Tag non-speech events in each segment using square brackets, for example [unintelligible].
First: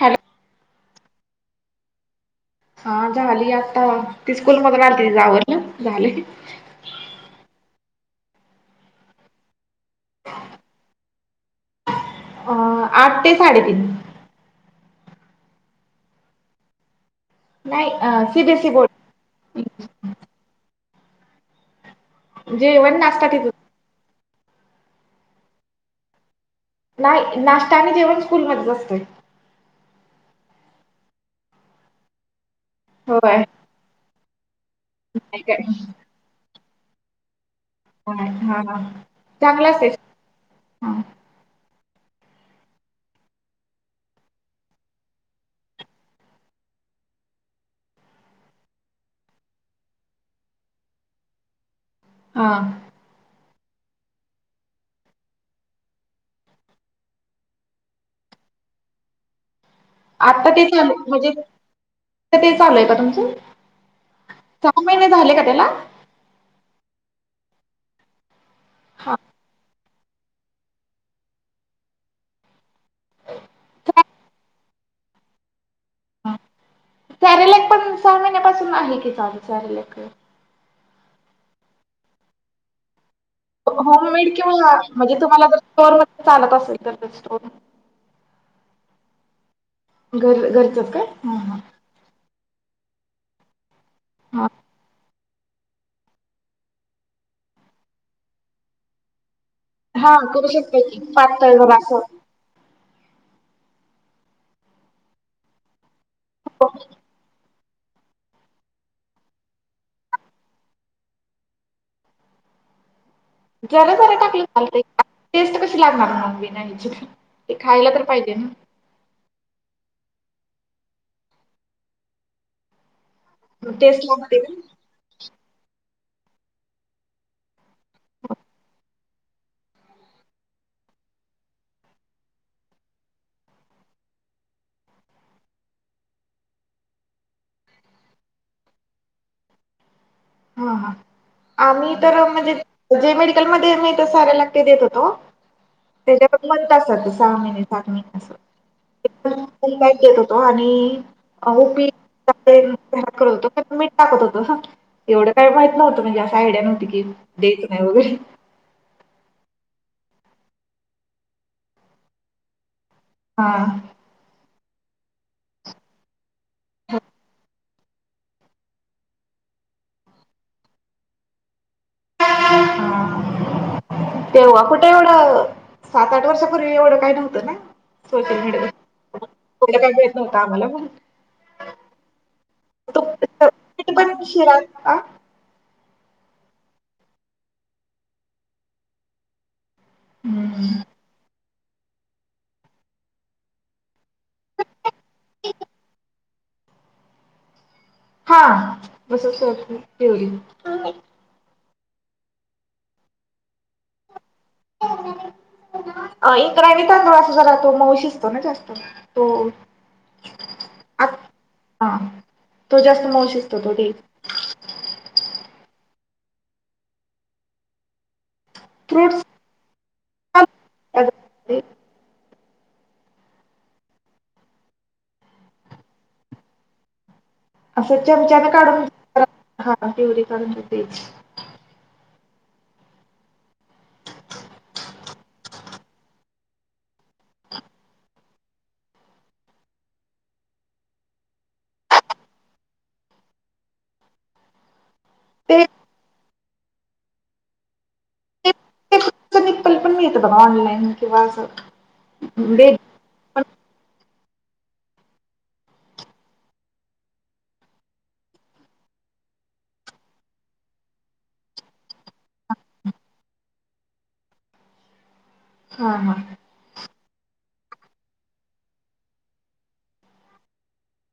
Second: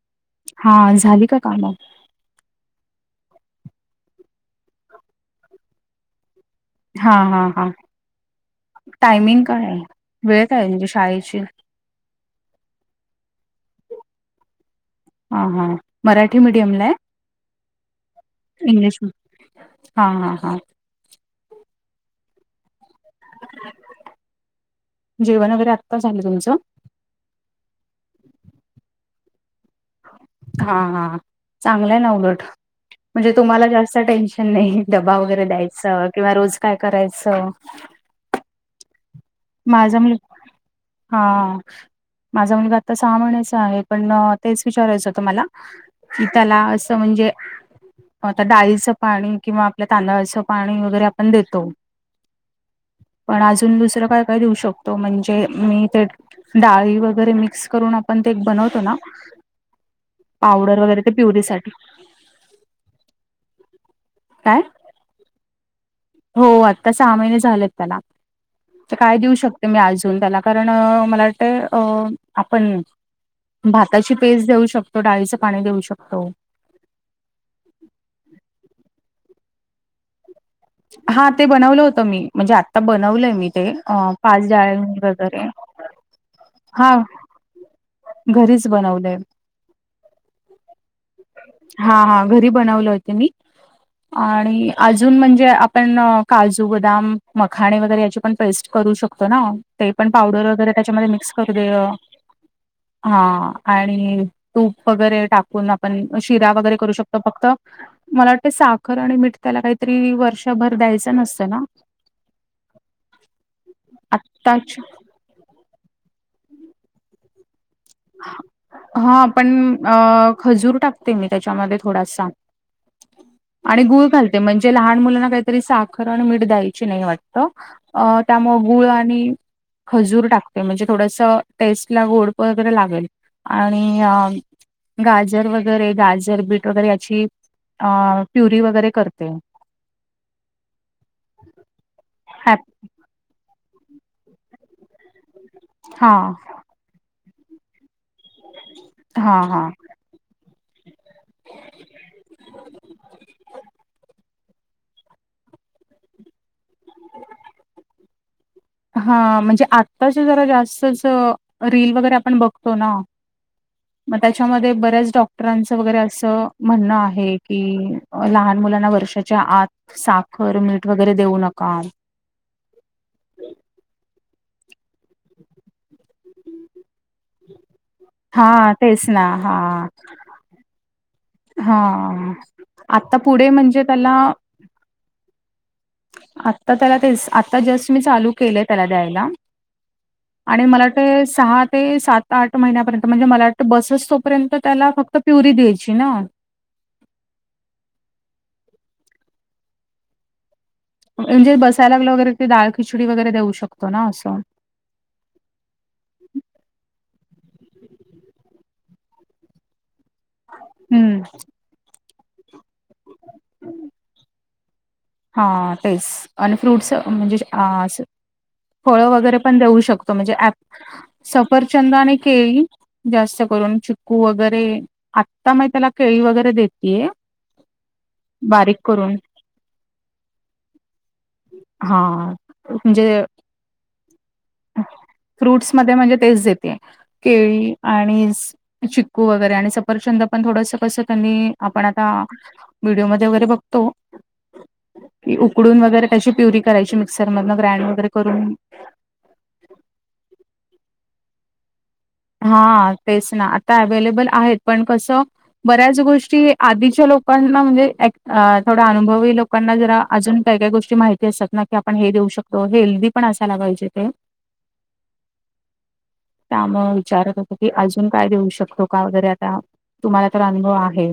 Hello. हा झाली का कामं? हा झाली आता ती स्कूल मधून राहिली त जावन या झाली. हा हा हा टायमिंग काय आहे? वेळ काय म्हणजे शाळेची? अ आठ ते साडेतीन हा हा मराठी मीडियम ला नाही अ सीबीएसई इंग्लिश बोर्ड हा हा हा. जेवण नाश्ता तिथ. जेवण वगैरे आत्ता झालं तुमचं? नाही नाश्ता आणि जेवण स्कूलमध्येच असतं. हा चांगलं ना उलट म्हणजे होय तुम्हाला जास्त टेन्शन नाही. डबा नाही वगैरे द्यायचं किंवा रोज काय करायचं? हाय हा हा. चांगलं असतंय माझा मुल हा. माझा मुलगा आता सहा म्हणायचा आहे पण तेच विचारायचं होत मला. की त्याला असं म्हणजे आता डाळीचं पाणी किंवा आपल्या तांदळाचं पाणी वगैरे आपण देतो. हा. पण अजून दुसरं काय काय देऊ शकतो म्हणजे मी ते. डाळी वगैरे मिक्स करून आपण ते एक बनवतो ना. आता पावडर तेच्या वगैरे ते म्हणजे प्युरीसाठी ते चालय का तुमचं? काय? सहा महिने झाले का त्याला. हो आता सहा महिने झालेत त्याला तर हा काय देऊ शकते मी अजून त्याला. कारण अ मला वाटतंय अ आपण भाताची पेस्ट देऊ शकतो डाळीचं पाणी देऊ शकतो. सॅरलेक पण सहा महिन्यापासून आहे की चाल सॅरेलक. हा ते बनवलं होतं मी म्हणजे आत्ता बनवलंय मी. ते अ होममेड किंवा पाचजळ म्हणजे वगैरे तुम्हाला जर स्टोअर मध्ये चालत असेल हा. तर स्टोअर घरीच बनवलंय. घर घरचच काय ह ह. हा हा घरी बनवलं होते मी हा आणि अजून म्हणजे ते आपण काजू बदाम मखाणे वगैरे याची पण पेस्ट करू शकतो ना. ते पण हा करू पावडर वगैरे शकता की त्याच्यामध्ये मिक्स करू पातळ जरा दिव्या. असं हा आणि तूप वगैरे टाकून आपण शिरा हो वगैरे करू शक. त फक्त मला वाटत साखर आणि मिठ त्याला काहीतरी वर शभर द्यायचं नसतं ना. जरा जरा टाकलं झाल आत्ताच टेस्ट कशी लागणार मून बीना हची. ते खायला तर पाहिजे ना. हा पण अ खजूर टाकते मी त्याच्यामध्ये थोडासा. आणि टेस्ट गुळालते लागते म्हणजे ना लहान मुलांना काय तरी साखर मीठ द्यायची नाही वाटत अ त्यामुळे गुळ आणि खजूर टाकते म्हणजे थोडस टेस्ट ला गोडप. जर लागेल आणि गाजर वगैरे गाजर बीट वगैरे याची. अ प्युरी वगैरे करते. हा हा आम्ही तर म्हणजे हा जे मेडिकलमध्ये आ म्ही तर साऱ्या लागटे देत होतो. हा त्याच्यावर मंत असतात सहा महिने सात महिने अस. हा हेत होतो आणि उपीत होतो मीठ टाकत होत. एवढं काय माहित नव्हतं म्हणजे असं आयडिया नव्हती की देत नाही वगैरे. हा म्हणजे आत्ताचे जरा जास्तच रील वगैरे आपण बघतो ना. हा. मग त्याच्यामध्ये बऱ्याच डॉक्टरांच वगैरे असं म्हणणं आहे. कि लहान मुलांना वर्षाच्या आत साखर मीठ वगैरे देऊ नका. हा हा तेव्हा कुठं एवढं सात आठ वर्षापूर्वी एवढं काय नव्हतं ना. सोशल हा मीडिया तेच ना हा. कुठलं काही मिळत नव्हतं आम्हाला पण हा तो आता पुढे म्हणजे पण त्याला. शिरा आ. आता त्याला तेच आता जस्ट मी चालू केलेय त्याला दैयला आणि मला वाटत सहा ते सात आठ महिन्यापर्यंत म्हणजे मला वाटतं बसूसू. यंत त्याला फक्त प्युरी द्यायची ना. हा [unintelligible] तेवढी. म्हणजे बसायला लागलं वगैरे दाळ खिचडी वगैरे देऊ शकतो ना असं. ह [unintelligible] अ इंद्रायणी तांदूळ असं जरा तो मऊ शिजतो ना जास्त. हो. हम्म. हा तो जास्त मोश असतो तो तेथे हा तेच आणि फ्रूट्स् अ म्हणजे असं फळ फ्रूट्स वगैरे. पण देऊ शकतो म्हणजे अँप सफरचंदाने केळी. जास्त करून चिकू वगैरे आता मग त्याला केळी वगैरे देतये. असं चमचाने काढून हा पिवरी काढून देथे. हां म्हणजे फ्रूट्स मध्ये म्हणजे तेच देते केळी आणि स चिक्कू वगैरे आणि सफरचंद पण थोडसं कसं त्यांनी आपण आता व्हिडिओ मध्ये वगैरे बघतो. ते कडून वगैरे कची प्युरी करायची मिक्सर मधन ग्राइंड वगैरे करून. निप्पल [inaudible] पण मी येत बघा ऑनलाईन किंवा असं. बेबी हा तेच पण ना, आता अवेलेबल आहेत पण कसं बऱ्याच गोष्टी आधीच्या लोकांना म्हणजे अँट अ थोड अनुभवी लोक. लोकांना जरा अजून काही काही गोष्टी माहिती असतात ना की आपण हे देऊ शकतो हेल्दी पण असायला पाहिजे ते. हा हा त्यामूळ विचारत होतो की अजून काय देऊ शकतो का वगैरे आता तुम्हाला तर अनुभव आहे.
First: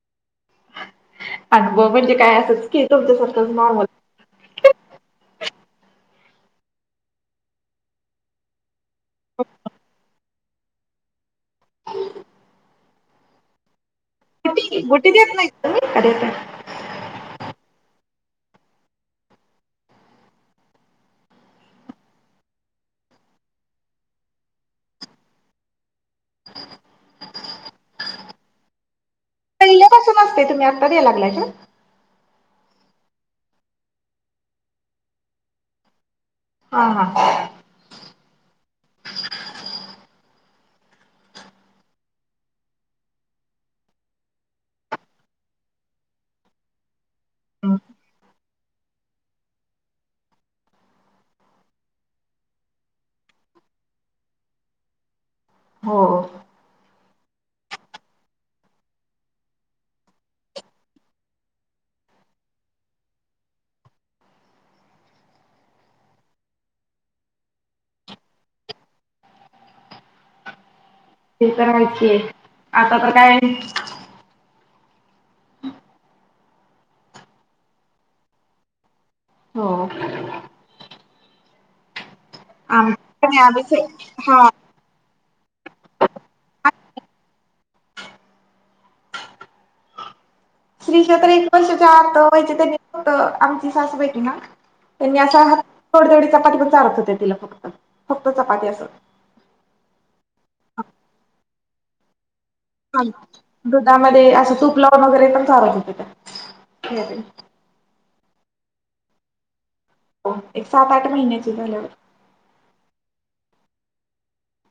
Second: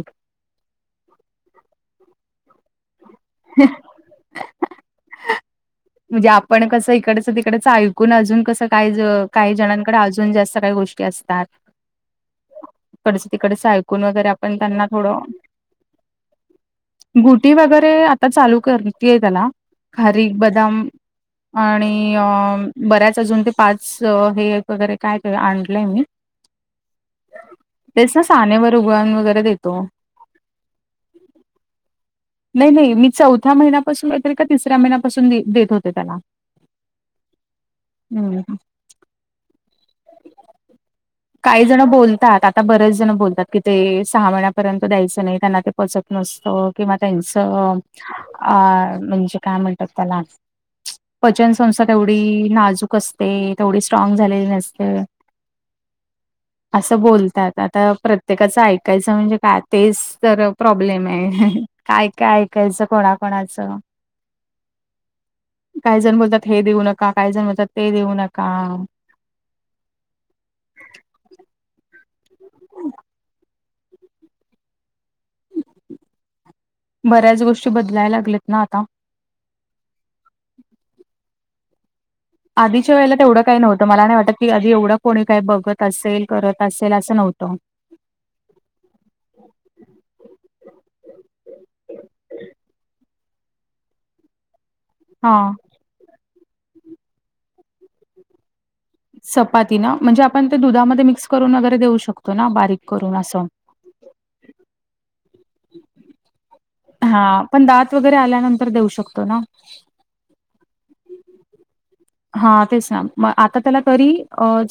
अनुभव म्हणजे काय असं की तुमच्यासारखंच नॉर्मल. म्हणजे आपण कस इकडचं तिकडच ऐकून अजून कसं. काहीज काही जणांकडे आज. [unintelligible] गोष्ट असतात परतीून वर पण गुटी त्यांना गुटी थोडं देत नाही तुम्ही का देताय गुड. ठी वगैरे आता चालू करते आहे त्याला खारी बदाम. आणि अ बऱ्याच अजून ते पाच अ हे वगैरे काय काय आणलंय मी. [unintelligible] तेच ना सानेवर उगण वगैरे देतो. ते तुम् आत्ता द्याला लागलाय. नाही नाही मी चौथ्या महिन्यापासून येते का तिसऱ्या महिन्यापासून देत होते त्याला. हा हां हम्म [inaudible] काही जण बोलतात आता बरेच जण बोलतात की ते सहा महिन्यापर्यंत द्यायचं नाही त्यांना ते. पचत नसतं किंवा त्यांचं अ आ म्हणजे काय म्हणतात त्याला. पचनसंस्था तेवढी नाजूक असते तेवढी स्ट्राग झालेली नसते‌. हो हो. असं बोलतात आता प्रत्येकाचं ऐकायचं म्हणजे काय, तेच तर प्रॉब्लेम हाय. काय काय ऐकायचं कोणा कोणाचं. काही जण बोलतात हे देऊ नका काहीजण बोलतात ते देऊ नका. ते करायचीय आता तर काय. बऱ्याच गोष्टी बदलायला लागल्यात ना आता. हो. आम आधीच्या वेळेला तेवढं आम्ही स कायव्हतं मला नाही वाटत हा की आधी एवढं कोणी काही बघत असेल करत असेल असं नव्हतं. श्री क्षेत्र एक वर्षाच्या आत व्हायचे त्यां होत आमची सासबेटी ना. त्यांनी अशा हा हात चपाती पण चालत होते तिला फक्त फक्त चपाती असत. चपाती ना म्हणजे आपण ते दुधामध्ये मिक्स करून वगैरे देऊ शकतो ना बारीक. करून असं. दुधामध्ये असं तूप लावून वगैरे पण सारत होते त्या. हा पण दात वगैरे आल्यानंतर देऊ शकतो ना. हो एक सात आठ महिन्याची झाल्यावर. हा तेच ना म आता त्याला तरी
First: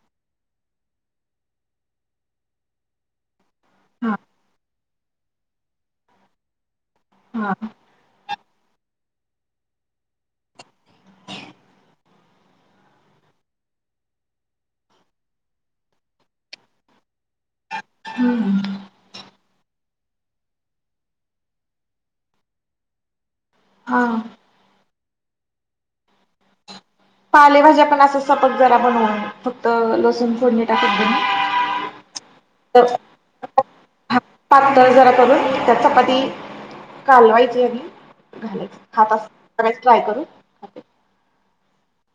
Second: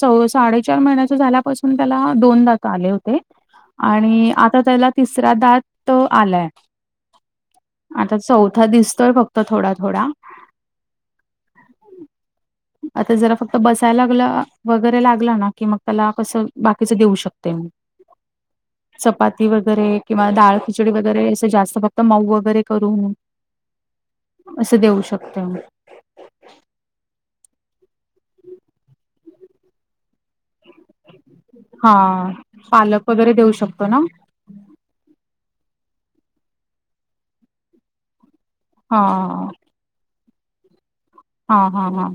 चौ साडेचार महिन्याच झाल्यापासून त्याला दोनदा त आले होते हा आणि आता त्याला तिसरा दात आलाय. हा. आता चौथा दिसतोय फक्त थोडा थोडा. आता जरा फक्त बसायला लागला. वगैरे लागला ना, कि मग त्याला कसं बाकीचं देऊ शकते मग. हम्. चपाती वगैरे किंवा ाळ खिचडी वगैरे असं जास्त फक्त मऊ वगैरे करून. हा. असं देऊ शकत. पालेभाज्या पण असं स्वयंपाक जरा बनवून फक्त लसूण फोडणी टाकत. हा तर पालक वगैरे देऊ शकतो ना. पातळ जरा करून त्या चपाती कालवायची आणि घालायचे. हा खातच ट्राय करू ख. हा हा हा.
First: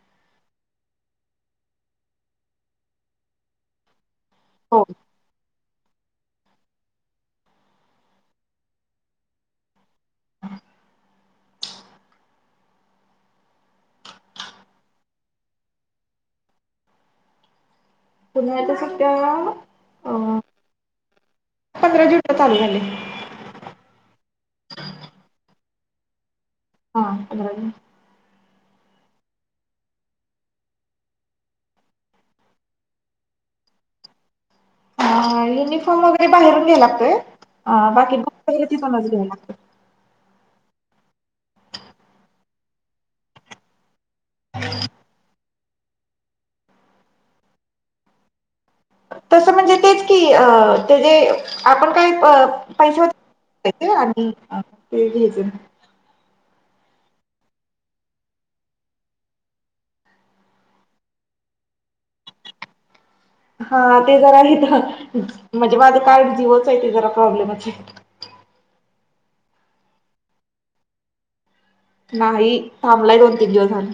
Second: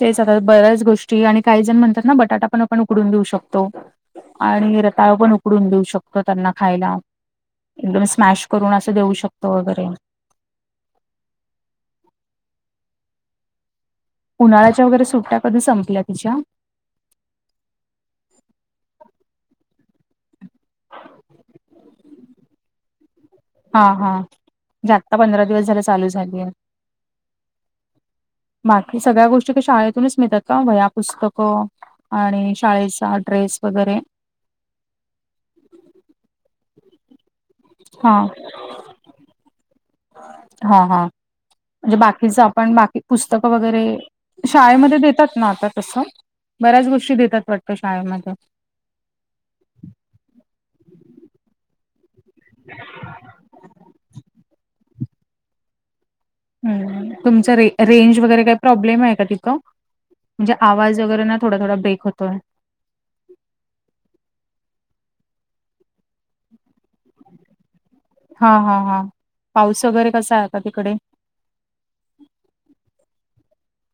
तेच आ बऱ्याच गोष्टी आणि काही जण म्हणतात ना बटाटा पण आपण उकडून देऊ शकतो. आणि हो रताळ पण उकडून देऊ शकतो. त्यांना खायला एकदम स्मॅश करून असं देऊ शकत वगैरे. उन्हाळ्याच्या वगैरे सुट्ट्या कधी संपल्या तिच्या? पुन्हाता सध्या अ. [unintelligible] [unintelligible] चालू झालंय. हा हा ज्या आता पंधरा दिवस झाला चालू झालीय. हा अ्र. बाकी सगळ्या गोष्टी का शाळेतूनच मिळतात का वया पुस्तकं आणि शाळेचा ड्रेस वगैरे युनिफॉर्म वगैरे बाहेरून घ्याय लागतय अ हा बाकी ब तिथूनच घ्याऊ लागतो. हा हा. म्हणजे बाकीचं आपण बाकी पुस्तकं वगैरे शाळेमध्ये देतात ना आता तसं. बऱ्याच गोष्टी देतात वाटत शाळेमध्ये तसं म्हणजे तेच की ते जे आपण काय अ पैसे आणि ते. तुमचं रे रेंज वगैरे काही प्रॉब्लेम आहे का तिथं. म्हणजे आवाज वगैरे ना थोड थोडा ब्रेक होतोय. हा ते जरा इथं आहे. म्हणजे माझे कार्ड माझं जिओच आहे ते जरा प्रॉब्लेमच आहे. हा हा हा पाऊस वगैरे कसा आहे का तिकडे. नाही थांबलाय दोन तीन दिवसां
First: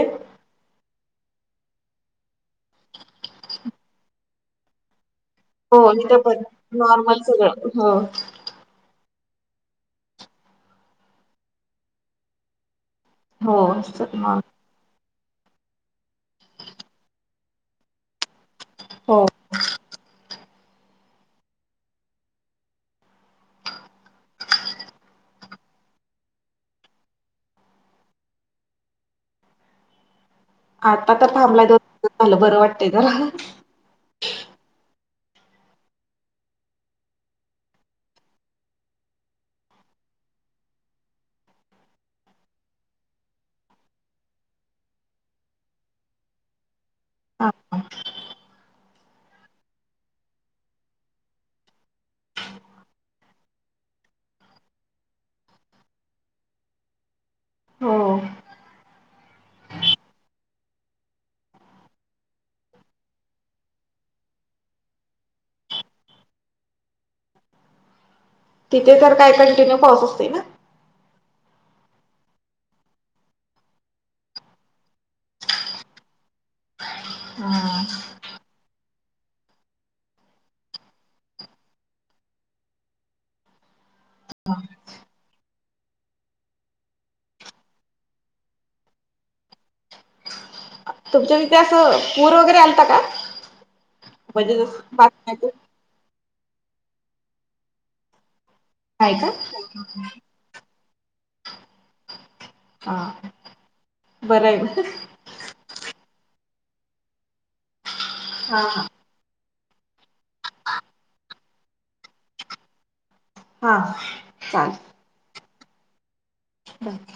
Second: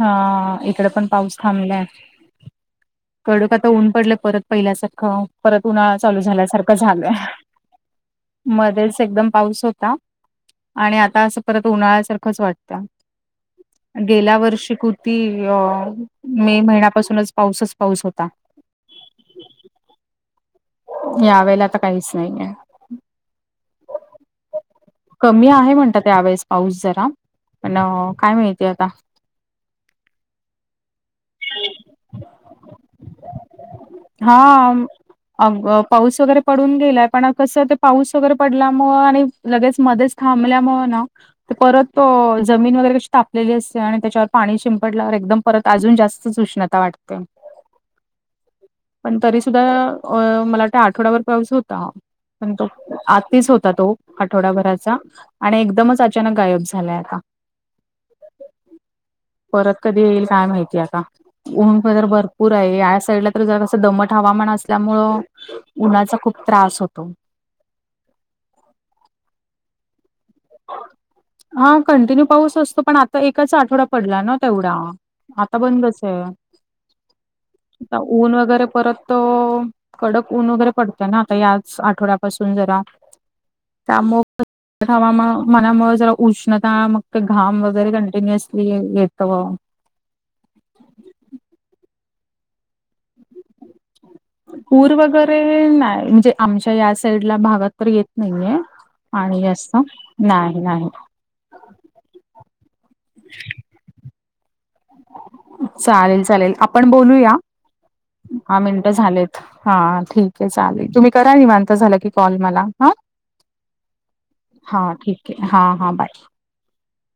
हा, इकडे पण पाऊस. थांबलंय- कडक आता ऊन पडलं परत पहिल्यासारखं. परत हो उन्हाळा चालू इथं पण झाल्यासारखं झालंय. नॉर्मल सगळं हो मध्येच एकदम पाऊस होता आणि आता असं परत उन्हाळ्यासारखंच वाटतं. हो गेल्या नॉर्मल वर शिकृती अ मे महिन्यापासूनच पाऊसच पाऊस होता. हो. यावेेळेला आता काहीच नाही आहे. [inaudible] [unintelligible] कमी आहे म्हणतात त्यावेेळेस पाऊस जरा पण काय माहिती आता आता तर थांबलाय दोन दि झालं बरं वाटतय. हा. अ पाऊस वगैरे पडून गेलाय पण कसं ते पाऊस वगैरे पडल्यामु आणि लगेच मध्येच थांबल्यामुळे ना. परत जमीन वगैरे कशी तापलेली असते आणि त्याच्यावर पाणी शिंपडल्यावर एकदम परत अजून जास्त सूष्णता वाटते. पण तरी सुुद्धा मला वाट आठवड्यावरर पाऊस होता. पण तो आत्तीच होता तो आठवडाभराचा आणि एकदमच अचानक गायब झालाय आता हो. परत कधी येईल काय माहिती आता. ऊं प तरर भरपूर आहे या साईडला तर जरा कसं दमट हवामान असल्यामुळ उन्हाचा खूप त्रास होतो. तिथे तर काय कंटिन्यू पाऊस असते ना. हा कंटिन्यू पाऊस असतो पण आता एकाचा आठवडा पडला ना तेवढा आता बंदच आहे आता ऊन वगैरे परत कडक ऊन वगैरे पडतय ना आता याच आठवड्यापासून जरा त्यामुळ [unintelligible] मा मनामुळे जरा उष्णता मग ते घाम वगैरे कंटिन्युअसली येतं तुमच्या तथ असं पूर वगैरे आलता का? म्हणजे जस पूर वगैरे बातम्या नाही म्हणजे आमच्या या साईडला भागात तर येत नाहीये. नाही का आणि जास्त नाही नाही. हा बरं आहे. चालेल चालेल आपण बोलूया हहा हा हा मिनटं झालेत. हा ठीक आहे चालेल तुम्ही करा निवांत झालं की कॉल मला हा हा हा ठीक आहे हा हा बाय. राख.